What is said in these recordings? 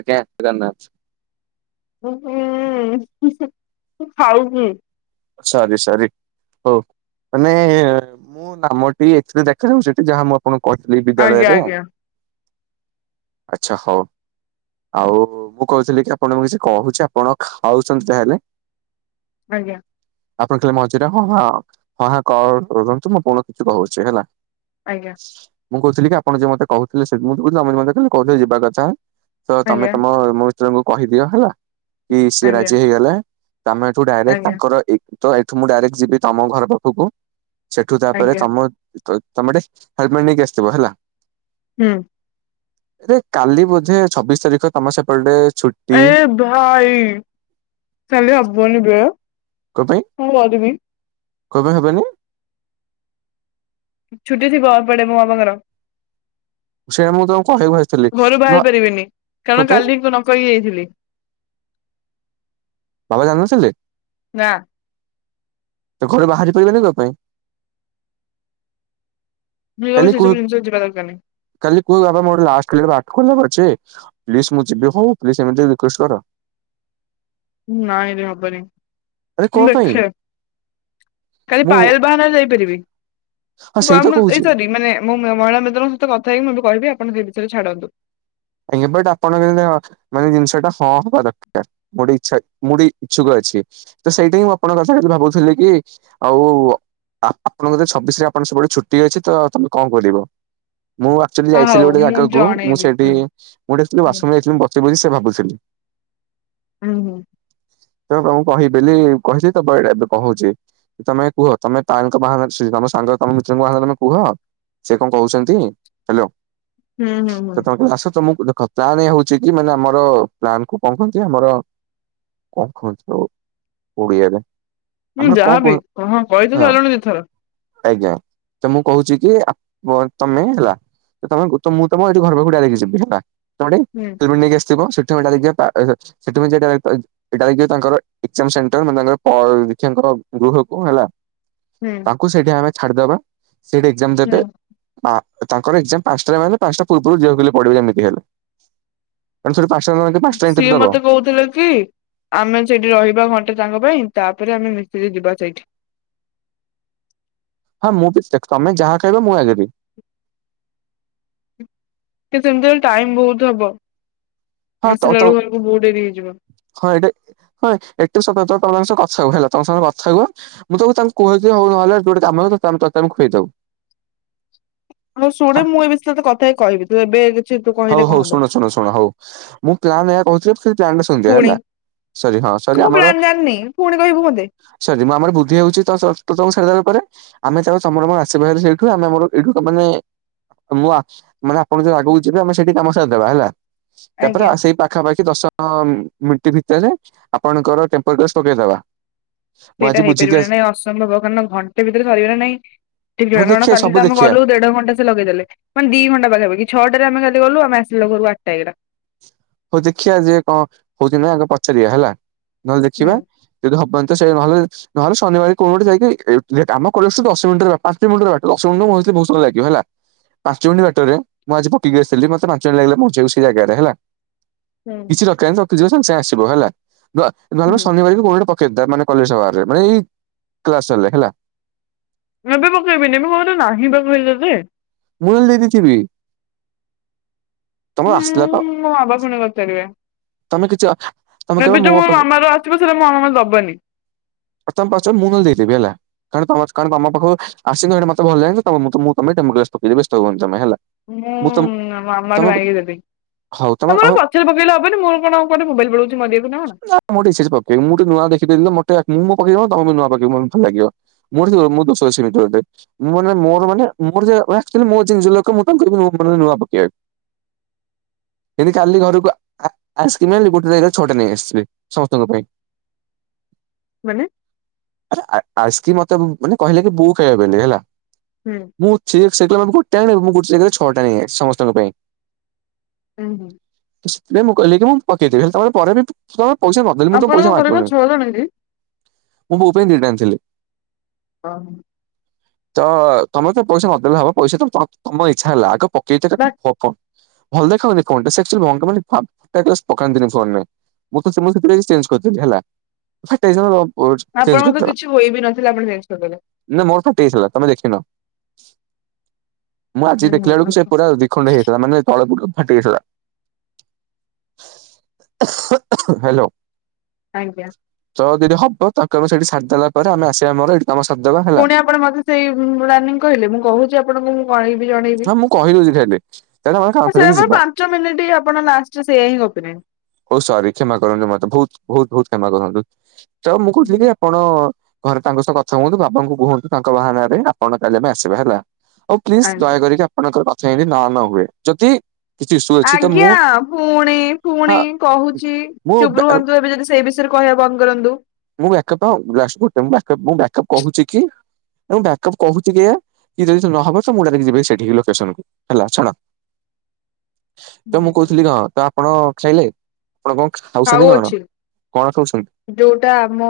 ଆଜ୍ଞା [unintelligible] ଉଁ, ହୁଁ, ମୁଁ ଖାଉଛି। ସରି ସରି ହଉ ମାନେ ମୁଁ ନାମଟି ଏଥିରେ ଦେଖାଯାଉ ସେଠି ଯାହା ମୁଁ ଆପଣଙ୍କୁ କହିଥିଲି ଆଜ୍ଞା ବିଦ୍ୟାଳୟରେ। ଆଚ୍ଛା ହଉ। ଆଉ ମୁଁ କହୁଥିଲି କି ଆପଣଙ୍କୁ କିଛି କହୁଛି, ଆପଣ ଖାଉଛନ୍ତି ତାହେଲେ। ଆଜ୍ଞା। ଆପଣ ଖାଲି ମଝିରେ ହଁ ହାଁ ହଁ ହାଁ କ- କରନ୍ତୁ ମୁଁ ଆପଣ କିଛି କହୁଛି ହେଲା। ଆଜ୍ଞା। ମୁଁ କହୁଥିଲି କି ଆପଣ ଯୋଉ ମୋତେ କହୁଥିଲେ ସେ ମୁଁ ତ କହୁଥିଲି ଆପଣ ଯେ ମୋତେ ଦିନେ ଯିବା କଥା। ତ ତୋମେ ଆଜ୍ଞା ତୋମ ମୋ ମିତ୍ରଙ୍କୁ କହିଦିଅ ହେଲା କି ସିଏ ଆଜ୍ଞା ରାଜି ହେଇଗଲା। ତୋମେ ଏଠୁ ଡାଇରେକ୍ଟ ଆଜ୍ଞା ତାଙ୍କର ଏ ତ ଏଠୁ ମୁଁ ଡାଇରେକ୍ଟ ଯିବି ତୋମ ଘର ପାଖକୁ। ସେଠୁ ତାପରେ ଆଜ୍ଞା ଆଜ୍ଞା ତୋମ ତଇ ତୋମେ ଟେ ହେଲମେଟ୍ ନେଇକି ଆସିଥିବ ହେଲା। ହୁଁ। ରେ କାଲି ବୋଧେ ଛବିଶ ତାରିଖ ତୋମ ସେପଟେ ଛୁଟି? ଏ ଭାଇ ଚାଲି ହବନି ବେ। କ ପାଇଁ କଣ କରିବି କ ପାଇଁ ହେବେନି? ଛୁଟି ଥିବ ଏପଟେ ମୋ ବାବାଙ୍କର। ସେଇଆ ମୁଁ ତମକୁ କହିବାକୁ ଆସିଥିଲି ଘରୁ ବାହାରି ପାରିବିନି କଣ କାରଣ ପାଇଁ କାଲି କଣ କହି ଯାଇଥିଲି। ବାବା ଜାଣି ନଥିଲେ? ନା। ତ ଘରୁ ବାହାରି ପାରିବେନି କ ପାଇଁ? ଯିଏ ହଉ କାଲି ସେ କୁହ ସବୁ ଜିନିଷ ଯିବା ଦରକାର ନାଇଁ। କାଲି କୁହ ବାବା ମୋର ଗୋଟେ ଲାଷ୍ଟ କ୍ଲାସ ର ଆର୍ଟ କରିଆର ଅଛି ପ୍ଲିଜ ମୁଁ ଯିବି ହଉ ପ୍ଲିଜ ଏମିତି ରିକ୍ୱେଷ୍ଟ କର। ନାଇଁରେ ହବନି ଆରେ କଣ ମୁଁ ପାଇଁ ଦେଖେ କାଲି ମୁଁ ପାୟେଲ ବାହାନାରେ ଯାଇପାରିବି ହଁ ସେଇତ ଆମେ କହୁଛି ଏ ସରି ମାନେ ମୁଁ ମ-ମହିଳା ମିତ୍ରଙ୍କ ସହିତ କଥା ହେଇ ମୁଁ ଏବେ କହିବି ଆପଣ ଯିବି ଥରେ ଛାଡନ୍ତୁ। ଏବେ ତ ଆପଣଙ୍କ ଯେମତି ମାନେ ଜିନିଷ ଟା ହଁ ହବା ଦରକାର। ମୋ ଟେ ଇଚ୍ଛା ମୁଁ ବି ଇଚ୍ଛୁକ ଅଛି। ତ ସେଇଟି ହିଁ ମୁଁ ଆପଣଙ୍କ କଥା କାଲି ଭାବୁଥିଲି କି ଆଉ ଆ-ଆପଣ ବୋଧେ ଛବିଶ ରେ ଆପଣ ସବୁବେଳେ ଛୁଟି ଅଛି ତ ତମେ କଣ କରିବ ମୁଁ ସେଟୁ ହଁ ଯାଇଥିଲୁ ହଉ ଗୋଟେ ମୁଁ ଜାଗାକୁ ମୁଁ ଜଣେଇବି ସେଇଟି ହୁଁ ମୁଁ ଏଇଟି ଆସଥିଲି ହୁଁ ୱାସରୁମ୍ ଯାଇଥିଲି ମୁଁ ବସିପଇଲି ସେ ଭାବୁଥିଲି। ହୁଁ ହୁଁ। ତେଣୁ ତମୁକୁ କହିବି ବେଲି କହିଚି ତ ବେ ଏବେ କହୁଚି। ତମେ କୁହ ତମେ ତାଙ୍କ ବାହାଘର ସରି ତମ ସାଙ୍ଗ ତମ ମିତ୍ରଙ୍କ ଆଗ ତମେ କୁହ। ସେ କଣ କହୁସନ୍ତି ହାଲୋ ହୁଁ ହୁଁ କେତବଳେ ତମେ ଆସ। ତମୁକୁ ଦେଖ ତାହାନେ ହଉଚି କି ମାନେ ଆମର ପ୍ଲାନ କୁ କଣ କହନ୍ତି ଆମର କଣ କହନ୍ତି ତକୁ ଓଡିଆରେ? ହୁଁ ଆମର କଣ କୁହ ଯାହାବି ହଁ ହଁ କହି ତ ସାଇଲଣି ଦିଥର। ଆଜ୍ଞା ତ ମୁଁ କହୁଚି କି ଆପ ତମେ ହେଲା ଏ ତମେ ଗୋ ତ ମୁଁ ତମ ଏ ଯୋଉ ଘର ପାଖୁକୁ ଡାଇରେକ୍ଟ ଯିବି ଭାରି ହେଲା ତମେ ଡି ହୁଁ। ହେଲମେଟ୍ ନେଇକି ଆସିଥିବ ସେଠୁ ଆମେ ଡାଇରେକ୍ଟ ଯିବା ପା ଏ ସେଠୁ ଆମେ ଯିବା ଡାଇରେକ୍ଟ ପା ଏ ଏଇଟା ହେଇଯିବ ତାଙ୍କର ଏକଜାମ୍ ସେଣ୍ଟର ମାନେ ତାଙ୍କର ପରୀକ୍ଷାଙ୍କର ଗୃହକୁ ହେଲା ହୁଁ। କୁ ସେଇଟି ଆମେ ଛାଡିଦବା ସେଇଟି ଏକଜାମ୍ ଦେବେ। ହୁଁ ହଁ ତାଙ୍କର ଏକଜାମ୍ ପାଞ୍ଚଟାରେ ମାନେ ପାଞ୍ଚଟା ପୂର୍ବୁରୁ ଯିବାକୁ ହେଲେ ପଡିବ ଯେମିତି ହେଲେ। ମାନେ ସେଟି ପାଞ୍ଚଟାରେ ମାନେ ତ ପାଞ୍ଚଟାରେ ସିଏ ଏଣ୍ଟ୍ରି ଦବ। ମତେ କହୁଥିଲେ କି ଆମେ ସେଇଟି ରହିବା ଘଣ୍ଟେ ତାଙ୍କ ପାଇଁ ତାପରେ ଆମେ ମିଶିକି ଯିବା ସେଇଠି। ହଁ ମୁଁ ବି ସେକ୍ଟ୍ ତମେ ଯାହା ଖାଇବ ମୁଁ ଆଗ୍ରି। କିନ୍ତୁ ଏମତି ହେଲେ ଟାଇମ୍ ବହୁତ ହବ ହଁ ତ ଆସିଲା ତ ବେଳୁକୁ ଆମୁକୁ ବହୁତ ଡେରି ହେଇଯିବ। ହଁ ଏଇଟି ହଁ ଏଟୁ ସଫା ତମେମାନେ ସବୁ କଥା ହୁଅ ହେଲା ତମ ସବୁ କଥା ହୁଅ। ମୁଁ ସବୁ ତାଙ୍କୁ କହିଥିଲି ହଉ ନ ହେଲେ ତୁ ଗୋଟେ କାମ କର ତତେ ଆମେ ତତେ ଆମେ ଖୁଏଇ ଦବୁ। ହଁ ଶୁଣେ ମୁଁ ଏ ବିଷୟରେ ତତେ କଥା ହେଇ କହିବି ତୁ ଏବେ କିଛି ତୁ କହିଲେ ହଉ କଣ ହଉ ହବ ଶୁଣ ଶୁଣ ଶୁଣ ହଉ ମୁଁ ପ୍ଲାନ୍ ଏୟା କହୁଥିଲି ଯେ ତୁ ପ୍ଲାନଟା ଶୁଣି ଦେ ପୁଣି ହେଲା। ସରି ହଁ ସ ମୁଁ ପ୍ଲାନ ଜାଣିନି ପୁଣି କହିବୁ ମତେ। ସରି ମୁଁ ଆମର ବୁଦ୍ଧି ହଉଛି ତ ସର୍ତ୍ତ ସବୁ ସାରିଦେଲା ପରେ ଆମେ ସିଆଡୁ ସମୁର ମୋର ଆସିବୁ ହେଲେ ସେଇଠୁ ଆମେ ଆମର ଏଇଠୁ ମାନେ ମୁଁ ଆ ମାନେ ଆପଣ ଯୋଉ ଆଗକୁ ଯିବେ ଆମେ ସେଇଠି କାମ ସାରିଦବା ହେଲା ତାପରେ ଆଜ୍ଞା ଆ ସେଇ ପାଖାପାଖି ଦଶ ହଁ ମିଟି ଭିତେରେ ଆପଣଙ୍କର ଟେମ୍ପରଗ୍ଲାସ୍ ପକେଇଦବା। ମୁଁ ଆଜି ସେଇଟା ବୁଝିକି ହେଇପାରିବ ନା ଆସି ନାଇଁ ଅସମ୍ଭବ କାରଣ ଘଣ୍ଟେ ଭିତେରେ ସରିବ ନା ନାଇଁ। ହଁ ଘେରଣ ଦେଖିବା କାଲି ସବୁ ତ ଆମ ଦେଖିବା ଘରୁକୁ ଦେଢ ଘଣ୍ଟା ଲଗେଇଦେଲେ ମାନେ ଦି ଘଣ୍ଟା ପାଖାପାଖି ଛ ଟାରେ ଆମେ ଗାଧେ ଗଲୁ ଆମେ ଆସିଲା ଘରୁ ଆଟ୍ ଟା ହେଇଗଲା। ହଉ ଦେଖିଆ ଯେ କଁ ହଉଛି ନାଇଁ ଆଗ ପଚାରିଆ ହେଲା ନଲେ ହୁଁ ଦେଖିବା ଯଦି ହବ ତ ସେ ଭଲସେ [inaudible] ନହେଲେ ଶନିବାର କୋଉ ଗୋଟେ ଯାଇକି [unintelligible] ଆମ କଲେଜ୍ ଠୁ ଦଶ ମିନିଟ୍ ର ପାଞ୍ଚ ମିନିଟ୍ ର ବାଟ ଦଶ ମିନିଟ୍ ତ ମୁଁ [unintelligible] ଭାବୁଛି ବହୁତ ସମୟ ଲାଗିବ ହେଲା। ପାଞ୍ଚ ମିଟି ବାଟରେ ମୁଁ ଆଜି ପକେଇକି ଆସିଥିଲି ମତେ ପାଞ୍ଚ ମିନିଟ୍ ଲାଗିଲା ପହଞ୍ଚିଆକୁ ସେ ଜାଗାରେ ହେଲା। ହୁଁ [unintelligible] ରଖେଇବାର ରଖିଥିବ ସାଙ୍ଗେ ସାଙ୍ଗେ ଆସିବ ହେଲା ହେଲା ହୁଁ ନହେଲେ ଶନିବାର ବି ଗୋଲ୍ଡ କପ୍ କିତାବ୍ ମାନେ କଲେଜ ବାର୍ ରେ ଭେଇ କ୍ଲାସ୍ ସଲେ ହେଲା। ଏବେ ପକେଇବିନି ମୁଁ ଘରେ ନାହିଁ ବା କହିଲି ତତେ। ମୁଁ ହେଲେ ଦେଇଥିବି। [inaudible] ହୁଁ ଆସିଲା ପା ମୋ ବାବା ପୁନ କରିଥିବେ। ତମେ କିଛି ହାଁ ତମେ କହିବ ମୋ ପା ମଝିରେ ମୋ ଅଣା ଦବନି। [inaudible] ତମ ପରିଚୟ ମୁଁ ନହଲେ ଦେଇ ଦେବି ହେଲା। କାରଣ ତମସ୍କାର ପାଖକୁ ଆସିକି ଏଇଠି ମତେ ଭଲ ଲାଗିଲା ତ ମୁଁ ତମ ତମେ ବ୍ୟସ କିଛି ବ୍ୟସ୍ତ ହୁଅନି ତମେ ହେଲା। [inaudible] ମୁଁ ଆମ ତମେ ଆମାଠୁ ମାଇକି ଦେବେ। [inaudible] ହଉ ତମେ ତମର ହଉ ପଛରେ ପକେଇଲେ ହବନୀ ମୋର କଣ କୁଆଡେ ମୋବାଇଲ୍ ପଳଉଛି ମରିଆକୁ ନାଁ କଣ। ହଁ ମୁଁ ଡିସିଜି ପକେଇବି ମୁଁ ଖାଲି ନୂଆ ଦେଖିଦେବି ତ ମୋତେ ମୁଁ ମୋ ପକେଇଦବ ତମେ ବି ନୂଆ ପକେଇବ [inaudible] ମୋତେ ଭଲ ଲାଗିବ। ମୋଠୁ ମୁଁ ଦଶ ବର୍ଷ ସେ ମିଟର ଅଟେ। [inaudible] ମୁଁ ମାନେ ମୋର ମାନେ ମୋର ମୋ ୱେଷ୍ଟ କଲେ ଜିନିଷ ଲୋକ ମୁଁ ତାଙ୍କୁ କହିବି ମାନେ ନୂଆ ପକେଇବାକୁ। [inaudible] କାଲି ଘରକୁ ଆ ଆଇସ୍କ୍ରିମ୍ ଆଣିଲି ଗୋଟେ ଜାଗାରେ ଛଅଟା ନେଇ ଆସିିଲି ସମସ୍ତଙ୍କ ପାଇଁ। ମାନେ? ଆରେ ଆ ଆଇସ୍କ୍ରିମ୍ ମତେ ମାନେ କହିଲେ କି ବୋଉ ଖାଇବ ବୋଲି ହେଲା। ହୁଁ। ମୁଁ ସେ ଗୋଟାଣେ [inaudible] ମୁଁ ଗୋଟେ ଜାଗାରେ ଛଅଟା ନେଇ ଆସିଛି ସମସ୍ତଙ୍କ ପାଇଁ। ହୁଁ ହୁଁ। ସେଥିପାଇଁ ମୁ କହିଲି କି ମୁଁ ପକେଇ ଦେବି [inaudible] ତୁ ପରେ ତ ଦେବୁମୁଁ ତତେ ପଇସା ମାଗୁନି ବଲଣ [unintelligible] ମୋ ବୋଉ ପାଇଁ ଦିଟା ଆଣିଥିଲି। ହଁ। ତ ତମେ ତ ପଇସା ନ ଦଲେ ହବ ପଇସା ତ ତ ତମ ଇଚ୍ଛା ହେଲା ଆଗ ପ ବା [inaudible] ମୁଁ ତଁ ସେମିତି ପ୍ଲିଜ୍ ଚେଞ୍ଜ୍ କରିଦେବି ହେଲା। ସେ [unintelligible] ଆପଣଙ୍କ ତ କିଛି ହୋଇ ବି ନଥିଲା ଆପଣ ଚେଞ୍ଜେ କରିଦେଲେ। ନା ମୋର ଫାଟି ହେଇଥିଲା ତମେ ଦେଖିନ ମୁଁ ଆଜି ହୁଁ ଦେଖିଲା ବେଳକୁ ସେ ହୁଁ ପୁରା [inaudible] ଖଣ୍ଡ ହେଇଥିଲା ମାନେ ତଳ ଗୁଡ଼ ଫାଟି ଯାଇଥିଲା। ହ୍ୟାଲୋ। ଆଜ୍ଞା। ତଳ ଦଦି ହବ ତାକୁ ଆମ ସେଠି ସାରି ଦେଲା ପରେ ଆମେ ଆସିଆ ଆମର ଏଇଠି କାମ ସାରି ଦବା ହେଲା। ପୁଣି ଆପଣ ମତେ ସେଇ ରାନୀ କହିଲେ ମୁଁ କହୁଛି ଆପଣଙ୍କୁ ମୁଁ କଣେଇବି ଜଣେଇବି। ହଁ ମୁଁ କହିଦଉଛି ଖାଲି ତାହେଲେ ଆମେ କାମ ହଁ ସେଆ ଫେରିକି ବା ଯିବା। ପାଞ୍ଚ ମିନିଟି ଆପଣ ଲାଷ୍ଟ୍ ରେ ସେଇଆ ହିଁ ଗପିଲେଣି। ଓଃ ସରି କ୍ଷମା କରନ୍ତୁ ମତେ ବହୁତ୍ ବହୁତ୍ ବହୁତ୍ କ୍ଷମା କରନ୍ତୁ ତ ମୁଁ କହୁଥିଲି କି ଆପଣ ଘରେ ତାଙ୍କ ସହ କଥା ହୁଅନ୍ତୁ ବାବାଙ୍କୁ କୁହନ୍ତୁ ତାଙ୍କ ବାହାନାରେ ଆପଣ କାଲି ଆମେ ଆସିବା ହେଲା ଆଉ କି ଆଜ୍ଞା ଦୟା କରିକି ଆପଣଙ୍କର କଥା [unintelligible] ନା ନ ହୁଏ ଯଦି କିଛି ଇସୁ ଅଛି ତ ଆଜ୍ଞା ମୁଁ ଫୁଣି ଫୁଣି ହଁ କହୁଚି ମୁଁ ଚୁପ୍ ରୁହନ୍ତୁ ଏବେ ଯଦି ସେଇ ବିଷୟରେ କହିବା ବନ୍ଦ୍ କରନ୍ତୁ ମୁଁ ଏକପା [unintelligible] କହୁଚି କି ମୁଁ ବ୍ୟାକ୍ ଅପ୍ କହୁଚି କି ଏଆ କି ଯଦି ସେ ନହବ ସ ମୁଁ ଡ଼ା [unintelligible] ଯିବେ ସେଠିକି ଲୋକେସନ୍ କୁ ହେଲା ଛାଡ଼। ତ ମୁଁ ହୁଁ। କହୁଥିଲି କଁ ତ ଆପଣ ଖାଇଲେ ଆପଣ କଁ ଆଉ ଖାଉଛନ୍ତି କଣ ଅଛି। କଣ ଖାଉଛନ୍ତି? ଯୋଉଟା ଆମ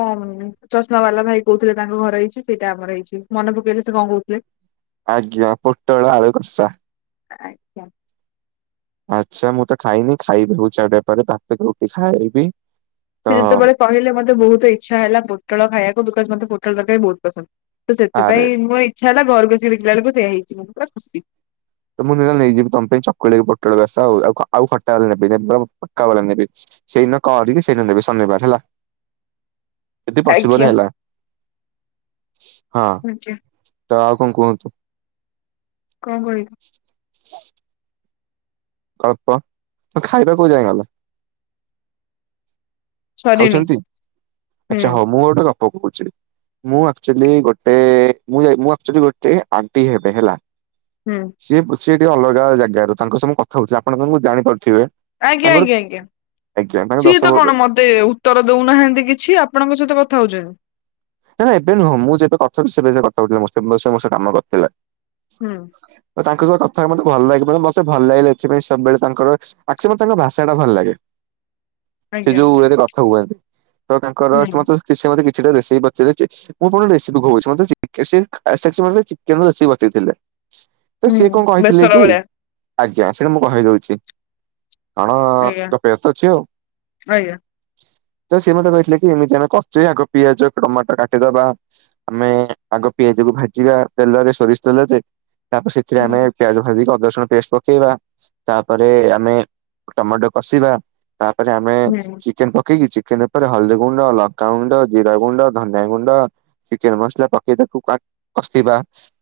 ଚଷମା ବାଲା ଭାଇ କହୁଥିଲେ ତାଙ୍କ ଘରେ ହେଇଚି ସେଇଟା ଆମର ହେଇଚି ମନେ ପକେଇଲେ ସେ କଁ କହୁଥିଲେ? ଆଜ୍ଞା ପୋଟଳ ଆଳୁ କଷା। [unintelligible] ଆଚ୍ଛା ମୁଁ ତ ଖାଇନି ଖାଇବି ହଉ [unintelligible] ପରେ ଭାତ କି ରୁଟି ଖାଇବି। ତ ସେ ଯେତେବେଳେ କହିଲେ ମତେ ବହୁତ୍ ଇଚ୍ଛା ହେଲା ପୋଟଳ ଖାଇଆକୁ ବିକଜ୍ ମତେ ପୋଟଳ ତରକାରୀ ବହୁତ୍ ପସନ୍ଦ୍। ତ ଆରେ ସେଥିପାଇଁ ମୋ ଇଚ୍ଛା ହେଲା ଘରକୁ ଆସିକି ଦେଖିଲା ଆଳକୁ ସେଇଆ ହେଇଚି ମୁଁ ବି ପୁରା ଖୁସି। ତ ମୁଁ ଦିନେ ନେଇଯିବ ତମ ପାଇଁ ଚକୁଳି ପୋଟଳ କସା ଆଉ ଖଟା ନେବି [unintelligible] ଖଟା ବାଲା ନେବି। ସେଇନ କରିକି ସେଇନ ନେବି ଶନିବାର୍ ହେଲା ଯଦି ପସିବୁଲ୍ ଆଜ୍ଞା ହେଲା। ହଁ ଆଜ୍ଞା ତ ଆଉ କଁ କୁହନ୍ତୁ? କଁ କହିବି? [inaudible] ଗଳ୍ପ ତୋ ଖାଇବା କୋଉ ଯାଏଁ ଗଲା? ସରିନି ଖାଉଛନ୍ତି ହୁଁ ଆଚ୍ଛା ହଉ ମୁଁ ଗୋଟେ ଗପ କହୁଛି। ମୁଁ ଆକ୍ଚୁଲି ଗୋଟେ ମୁଁ ଏ ମୁଁ ଆକ୍ଚୁଲି ଗୋଟେ ଆଣ୍ଟି ହେବେ ହେଲା ହୁଁ। ସିଏ ସିଏ ଟିକେ ଅଲଗା ଜାଗାରୁ ତାଙ୍କ ସ ମୁଁ କ ଥା ହଉଥିଲି ଆପଣ ତାଙ୍କୁ ଜାଣିପାରୁଥିବେ ଆଜ୍ଞା ତାଙ୍କର ଆଜ୍ଞା ଆଜ୍ଞା ତାଙ୍କ ଦଶ ବ [unintelligible] ତେ ଉତ୍ତର ଦଉନାହାନ୍ତି କିଛି ଆପଣଙ୍କ ସହିତ କଥା ହଉଛନ୍ତି। ନାଇଁ ଏବେ ନୁହଁ ମୁଁ ଯେବେ କଥା [unintelligible] ସେବେ ସେ କଥା ହଉଥିଲେ ମୋର୍ [unintelligible] କାମ କରିଥିଲେ। ହୁଁ। ତ ତାଙ୍କ ସ କଥା ମୋତେ ଭଲ ଲାଗିବ [unintelligible] ମତେ ଭଲ ଲାଗିଲା ଏଥିପାଇଁ ସବୁବେଳେ ତାଙ୍କର ଆକ୍ଚୁ ମ ତାଙ୍କ ଭାଷାଟା ଭଲ୍ ଲାଗେ। ସେ ଆଜ୍ଞା ଯୋଉ ୱେରେ କଥା ହୁଅନ୍ତି ତ ତାଙ୍କର ସେ ହୁଁ ମତେ ସେ ମତେ କିଛିଟା ରେସିପି ବ [unintelligible] ସେ ମତେ ଚିକେନ୍ ର ରେସିପି ବତେଇ ଥିଲେ। ତ ସିଏ ହୁଁ କଁ କହିଥିଲେ ବେସର କି ଭଳିଆ ଆଜ୍ଞା ସେଟା ମୁଁ କହି ଦଉଚି। ଆଣ ଆଜ୍ଞା ତ [unintelligible] ଅଛି ଆଉ। ଆଜ୍ଞା। ତ ସେ ମତେ କହିଥିଲେ କି ଏମିତି ଆମେ [unintelligible] ଆଗ ପିଆଜ ଟମାଟ କାଟିଦବା ଆମେ ଆଗ ପିଆଜକୁ ଭାଜିବା ତେଲରେ ସୋରିଷ ତେଲରେ। ତାପେ ସେଥିରେ ହୁଁ ଆମେ ପିଆଜ ଭାଜିକି ଅଦା ରସୁଣ ପେଷ୍ଟ ପକେଇବା ତାପରେ ଆମେ ଟମାଟ କଷିବା ତାପରେ ଆମେ ହୁଁ ଚିକେନ୍ ପକେଇକି ଚିକେନ୍ ଉପରେ ହଳଦୀ ଗୁଣ୍ଡ ଲଙ୍କାଗୁଣ୍ଡ ଜିରା ଗୁଣ୍ଡ ଧନିଆ ଗୁଣ୍ଡ ଚିକେନ୍ ମସ୍ଲା ପକେଇ ତାକୁ [unintelligible] କଷିବା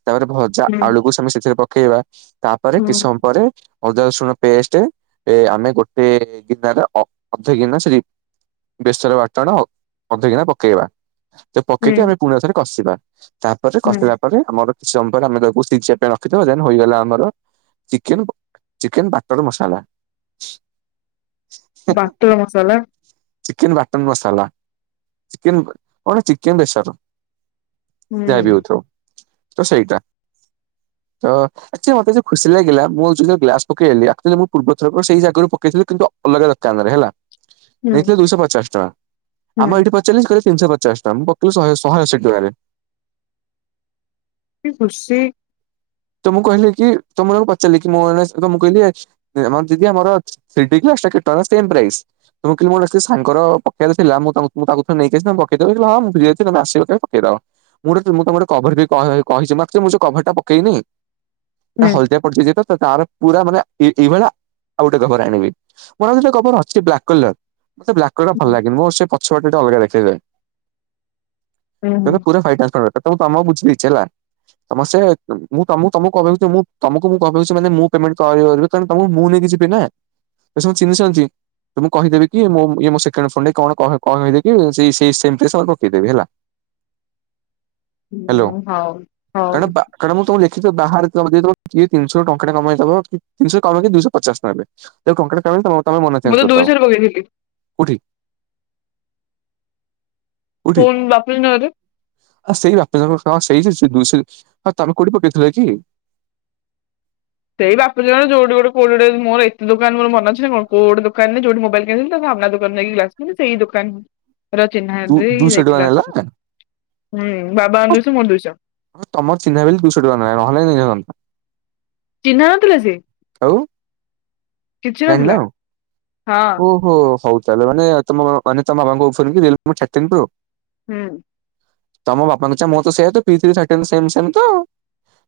ତାପରେ ଭ ଜା ହୁଁ ଆଳୁକୁ ସେମି ସେଥିରେ ପକେଇବା ତାପରେ କିଛି ହୁଁ ସମୟ ପରେ ଅଦା ରସୁଣ ପେଷ୍ଟେ ଏ ଆମେ ଗୋଟେ ଗିନାର ଅ ଅଧେ ଗନା ସେରି ବେସର ବାଟଣ ଅଧଗିନା ପକେଇବା। ସେ ହୁଁ ପକେଇକି ଆମେ ପୁଣି ଆଉଥରେ କଷିବା ତାପରେ ହୁଁ କସିଲା ପ ଆମର କିଛି ସମୟରେ ଆମେ ତାକୁ ଶିଝିବା ପାଇଁ ରଖିଦବା ଦେନ୍ ହେଇଗଲା ଆମର ଚିକେ ଚିକେନ ବାଟର ମସଲା। ବାଟଳ ମସଲା? ଚିକେନ ବାଟନ ମସଲା ଚିକେନ ଚିକେନ ବେସର। ହୁଁ ଯା ବି ହୋଉଥାଉ ତ ସେଇଟା ତ ଆଚ୍ଛା ମତେ ଯୋଉ ଖୁସି ଲାଗିଲା ମୁଁ ଯୋଉ ଗ୍ଲାସ ପକେଇଲି ଆକଚୁଆଲି ମୁଁ ପୂର୍ବ ଥର ସେଇ ଜାଗାରୁ ପକେଇଥିଲି କି ଅଲଗା ଦୋକାନରେ ହେଲା ହୁଁ ନେଇଥିଲେ ଦୁଇଶହ ପଚାଶ ଟଙ୍କା ଆମ ହୁଁ ଏଇଠି ପଚାରିଲି କହିଲେ ତିନିଶହ ପଚାଶ। ତ ମୁଁ ପକେଇଲି ଶହେ ଶହେ ଅଶୀ ଟଙ୍କାରେ। କି ଖୁସି। ତ ମୁଁ କହିଲି କି ତ ମୁଁ ତାଙ୍କୁ ପଚାରିଲି କି ମୁଁ ମାନେ ତମକୁ କହିଲି ଆମର ଦିଦି ଆମର ଥ୍ରୀଡି ଗ୍ଲାସ୍ଟା ଟା କେତେ ଟଙ୍କା ସେମ୍ ପ୍ରାଇସ୍। ତ ମୁଁ କହିଲି ମୋ ସାଙ୍ଗର ପକେଇବାର ଥିଲା ମୁଁ ତାଙ୍କୁ ତାକୁ ଥରେ ତାକୁ ଥରେ ନେଇକି ଆସିବି ପକେଇଦବ। ହଁ ମୁଁ ଫ୍ରୀ ଅଛି ତମେ ଆସିବ କେବେ ପକେଇଦବା। ମୁଁ ଗୋଟେ ମୁଁ ତ ଗୋଟେ କଭର କହିଛି ମାତ୍ର ମୁଁ ସେ କଭର ଟା ପକେଇନି। ହୁଁ ହଲଦିଆ ପଡିଚି ଯେ ତାର ପୁରା ମାନେ ଏଇଭଳିଆ ଆଉ ଗୋଟେ କଭର ଆଣିବି। ମୋର ଆଉ ଗୋଟ କଭର ଅଛି ବ୍ଲାକ୍ କଲର ମତେ ବା ବ୍ଲାକ କଲର ଟା ଭଲ ହୁଁ ଲାଗେନି ମୋର ସେ ପଛପଟ ଅଲଗା ଦେଖାଯାଏ ହୁଁ ହୁଁ ମତେ ପୁରା ହ୍ୱାଇଟନ୍ସା କଲର ଏସବୁ ତ ବୁଝିଦେଇଛି ହେଲା ତମ ସେ ମୁଁ ତମକୁ ତମକୁ କହୁଚି ମୁଁ ତମକୁ ମୁଁ କହୁଚି ମାନେ ମୁଁ ପେମେଣ୍ଟ କରିବି ତେଣୁ ତମକୁ ମୁଁ ନେଇକି ଯିବି ନା। ଏ ସବୁ ମତେ ଚିହ୍ନି ଚନ୍ତି। ତ ମୁଁ କହିଦେବି କି ଇଏ ମୋ ସେକେଣ୍ଡ ଫୋନ ରେ କଣ କଣ କହିଦେବି କିି ସେମିତିରେ ସେ ପକେଇଦେବି ହେଲା। ହ୍ୟାଲୋ ହୋଉ କାରଣ ହୋଉ। ବା କାରଣ ମୁଁ ତ ଲେଖି ବାହାରେ କିିଏ ଦେଇଦବ କିଏ ତିନିଶହରୁ ଟଙ୍କ ଟା କମେଇଦବ ତିନିଶହ ରୁ କମ ଦିଶହ ପଚାଶ ନେବେ। ଯଦି ଟଙ୍କା ଟେ କମେଇବ ତମେ ମୋ ନାଁ ମୁଁ ଚେଞ୍ଜ ତ କରି ଦବ ଦୁଇଥର ପକେଇଥିଲି କୋଉଠି? କୋଉଠି ଫୋନ୍ ବାପି ନାଁ ରେ। ଆ ସେଇ ବାପି ସେଇ ଦୁଇଶ ତମେ କୋଉଠି ପକେଇଥିଲ କି? ସେଇ ବାପି ଦୋକାନ ଯୋଉଠି ଗୋଟେ କୋଉଠି ଗୋଟେ ମୋର ଏତେ ଦୋକାନ ମୋର ମନେ ଅଛି ନା କଣ କୋଉ ଗୋଟେ ଦୋକାନରେ ମୋବାଇଲ କିଣିଲି ତା ଆଗ ସାମ୍ନା ଦୋକାନରେ ନେଇକି ଗ୍ଲାସ ଦେଲି ସେଇ ଦୋକାନ ର ଚିହ୍ନା ଦେଇ ଦୁଇଶହ ଟଙ୍କା ଯାଇକି ଗ୍ଲାସ ନେଲା ପକେଇଲି। ହୁଁ ବାବାଙ୍କର ଦୁଇ ଶ ମୋର ଦୁଇଶ। ତମ ର ଚିହ୍ନା ବୋଲି ଦୁଇଶ ଟଙ୍କା ନେଲା ନହେଲେ ନେଇନଥାନ୍ତା। ଚିହ୍ନା ନଥିଲା ସିଏ। ଆଉ। କିଛି ଜାଣିନ ନଥିଲା। ଆଉ। ହଁ ଓହୋ ହୋଉ ତାହେଲେ ମାନେ ତମ ମାନେ ତମ ବାବାଙ୍କର ଇଏ‌ଶୁଣିକି ମାନେ ତମେ ଚାଟିଙ୍ଗ୍ ପ୍ରୋ। ହୁଁ। ତମ ବାପାଙ୍କ ଚାହା ମୋର ତ ସେୟା ତ ପିଇଥିଲେ ସେମ୍ ସେମ୍ ତ।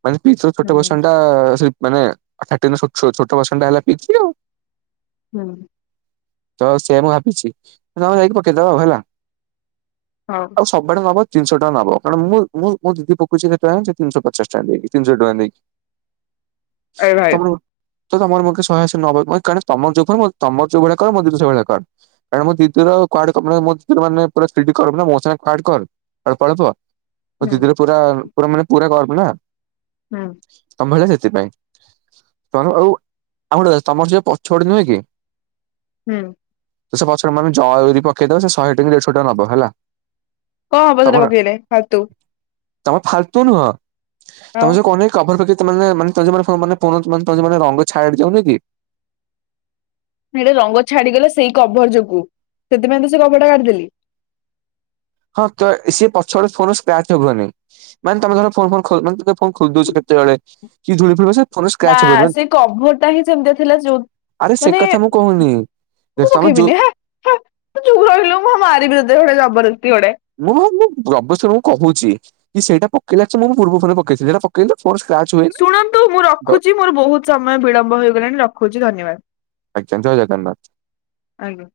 ମାନେ ପିଇ ଥ୍ରୀର ଛୋଟ ହୁଁ ଭର୍ସନଟା ମାନେ ଥାର୍ଟି ନିର ଛୋଟ ଭର୍ସନ ଟା ହେଲା ପିଇ ଥ୍ରୀ ଆଉ। ହୁଁ। ତ ସେଇଆ ମୁଁ ଭାବିଛି। ତମେ ଯାଇକି ପକେଇଦବ ଆଉ ହେଲା। ହୋଉ। ଆଉ ସବୁଆଡେ ନବ ତିନିଶହ ଟଙ୍କା ନବ କାରଣ ମୁଁ ମୁଁ ମୋ ଦିଦି ପକୋଉଛି କେତେଟଙ୍କା ଜାଣିଚ ତିନିଶହ ପଚାଶ ଟଙ୍କା ଦେଇକି ତିନିସହ ଟଙ୍କା ଦେଇକି। ଏ ଭାଇ ତମର ତ ତମର ଶହେ ଅଶି ନବ ମ କାରଣ ତମ ଜୋଉ ମୋ ତମର ଯୋଉ ଭଳିଆ କରେ ମୋ ଦିଦି ସେଇ ଭଳିଆ କର। କାରଣ ମୋ ଦିଦିର କୁଆଡେ କପଡ଼ା ମୋ ଦିଦିର ମାନେ ପୁରା ସ୍ଥିଡି ଖରାପ ହେଲା ମୋ ସାଙ୍ଗରେ ପାଟ୍ କର୍। ଅଳ୍ପ ଅଳ୍ପ ମୋ ହୁଁ ଦିଦିର ପୁରା ପୁରା ମାନେ ପୁରା କଳପନା। ହଁ [inaudible] ତମ ଭଳିଆ ସେଥିପାଇଁ। ତମର ଆଉ ଆଉ ଗୋଟେ କଥା ତମର ସେଟା ପଛପଟେ ନୁହେଁ କି ହୁଁ। ତ ସେ ପଛରେ ମାନେ ଚଉଁରୀ ପକେଇଦବ ସେ ଶହେ ଟଙ୍କା କି ଦେଢଶ ଟଙ୍କା ନବ ହେଲା। କଁ ହବ ସେଇଟା ପକେଇଲେ ଫାଲ୍ ତୁ। ତମେ ଫାଲ୍ ତୁ ନୁହଁ। ଆଉ ତମେ ଯୋଉ କହୁନ କି କଭର ପାଖେ ସେମାନେ ମାନେ ତେେ [inaudible] ରଙ୍ଗ ଛାଡ୍ ଯାଉନି କି ହେଲେ ରଙ୍ଗ ଛାଡିଗଲା ସେଇ କଭର୍ ଯୋଗୁ ସେଥିପାଇଁ ତ ସେ କଭର୍ ଟା କାଢିଦେଲି। ହଁ ତ ସିଏ ପଛ ଆଡ଼ୁ ଫୋନ୍ ର ସ୍କ୍ରାଚ୍ ହବନି। ମାନେ ତମେ ଧର ଫୋନ୍ ଫୋନ୍ ଖୋ ମାନେ ତମେ ଫୋନ୍ ଖୋଲି ଦଉଚ କେତେବେଳେ କି ଧୁଳି ଫୁଳି ପଶିବନି। ଫୋନ୍ ନା ସ୍କ୍ରାଚ୍ ହବନି ବା ସେ କଭର ଟା ହିଁ ସେମିତିଆ ଥିଲା ଯୋଉ ଆରେ ସେ ମାନେ କଥା ମୁଁ କହୁନି। ମୁଁ ରେଷମ ଯୁଉ। ପକେଇବିନି [inaudible] ହେ ହେ ତୁ ଚୁପ୍ ରହିଲୁ ମୁଁଁ ମାରିବି ତତେ ଗୋଟେ ଜବରଦସ୍ତି ଗୋଡେ। ମୁଁଁ ମୁଁ ଗ୍ରବେଶ୍ୱରୁ କହୁଚି କି ସେଇଟା ପକେଇଲା ଯେ ମୁଁଁ ମୋ ପୂର୍ବ ପରେ ପକେଇଥିଲି ଏଇଟା ପ କିନ୍ତୁ ଫୋନ୍ ସ୍କ୍ରାଚ୍ ହୁଏ ଶୁଣନ୍ତୁ ମୁଁ ରଖୁଚି ମୋର ବହୁତ ସମୟ ବିଳମ୍ବ ହେଇଗଲାଣି ରଖୁଚି ଧନ୍ୟବାଦ। କେତେ ହଜାର ଟଙ୍କା? ଆଜ୍ଞା।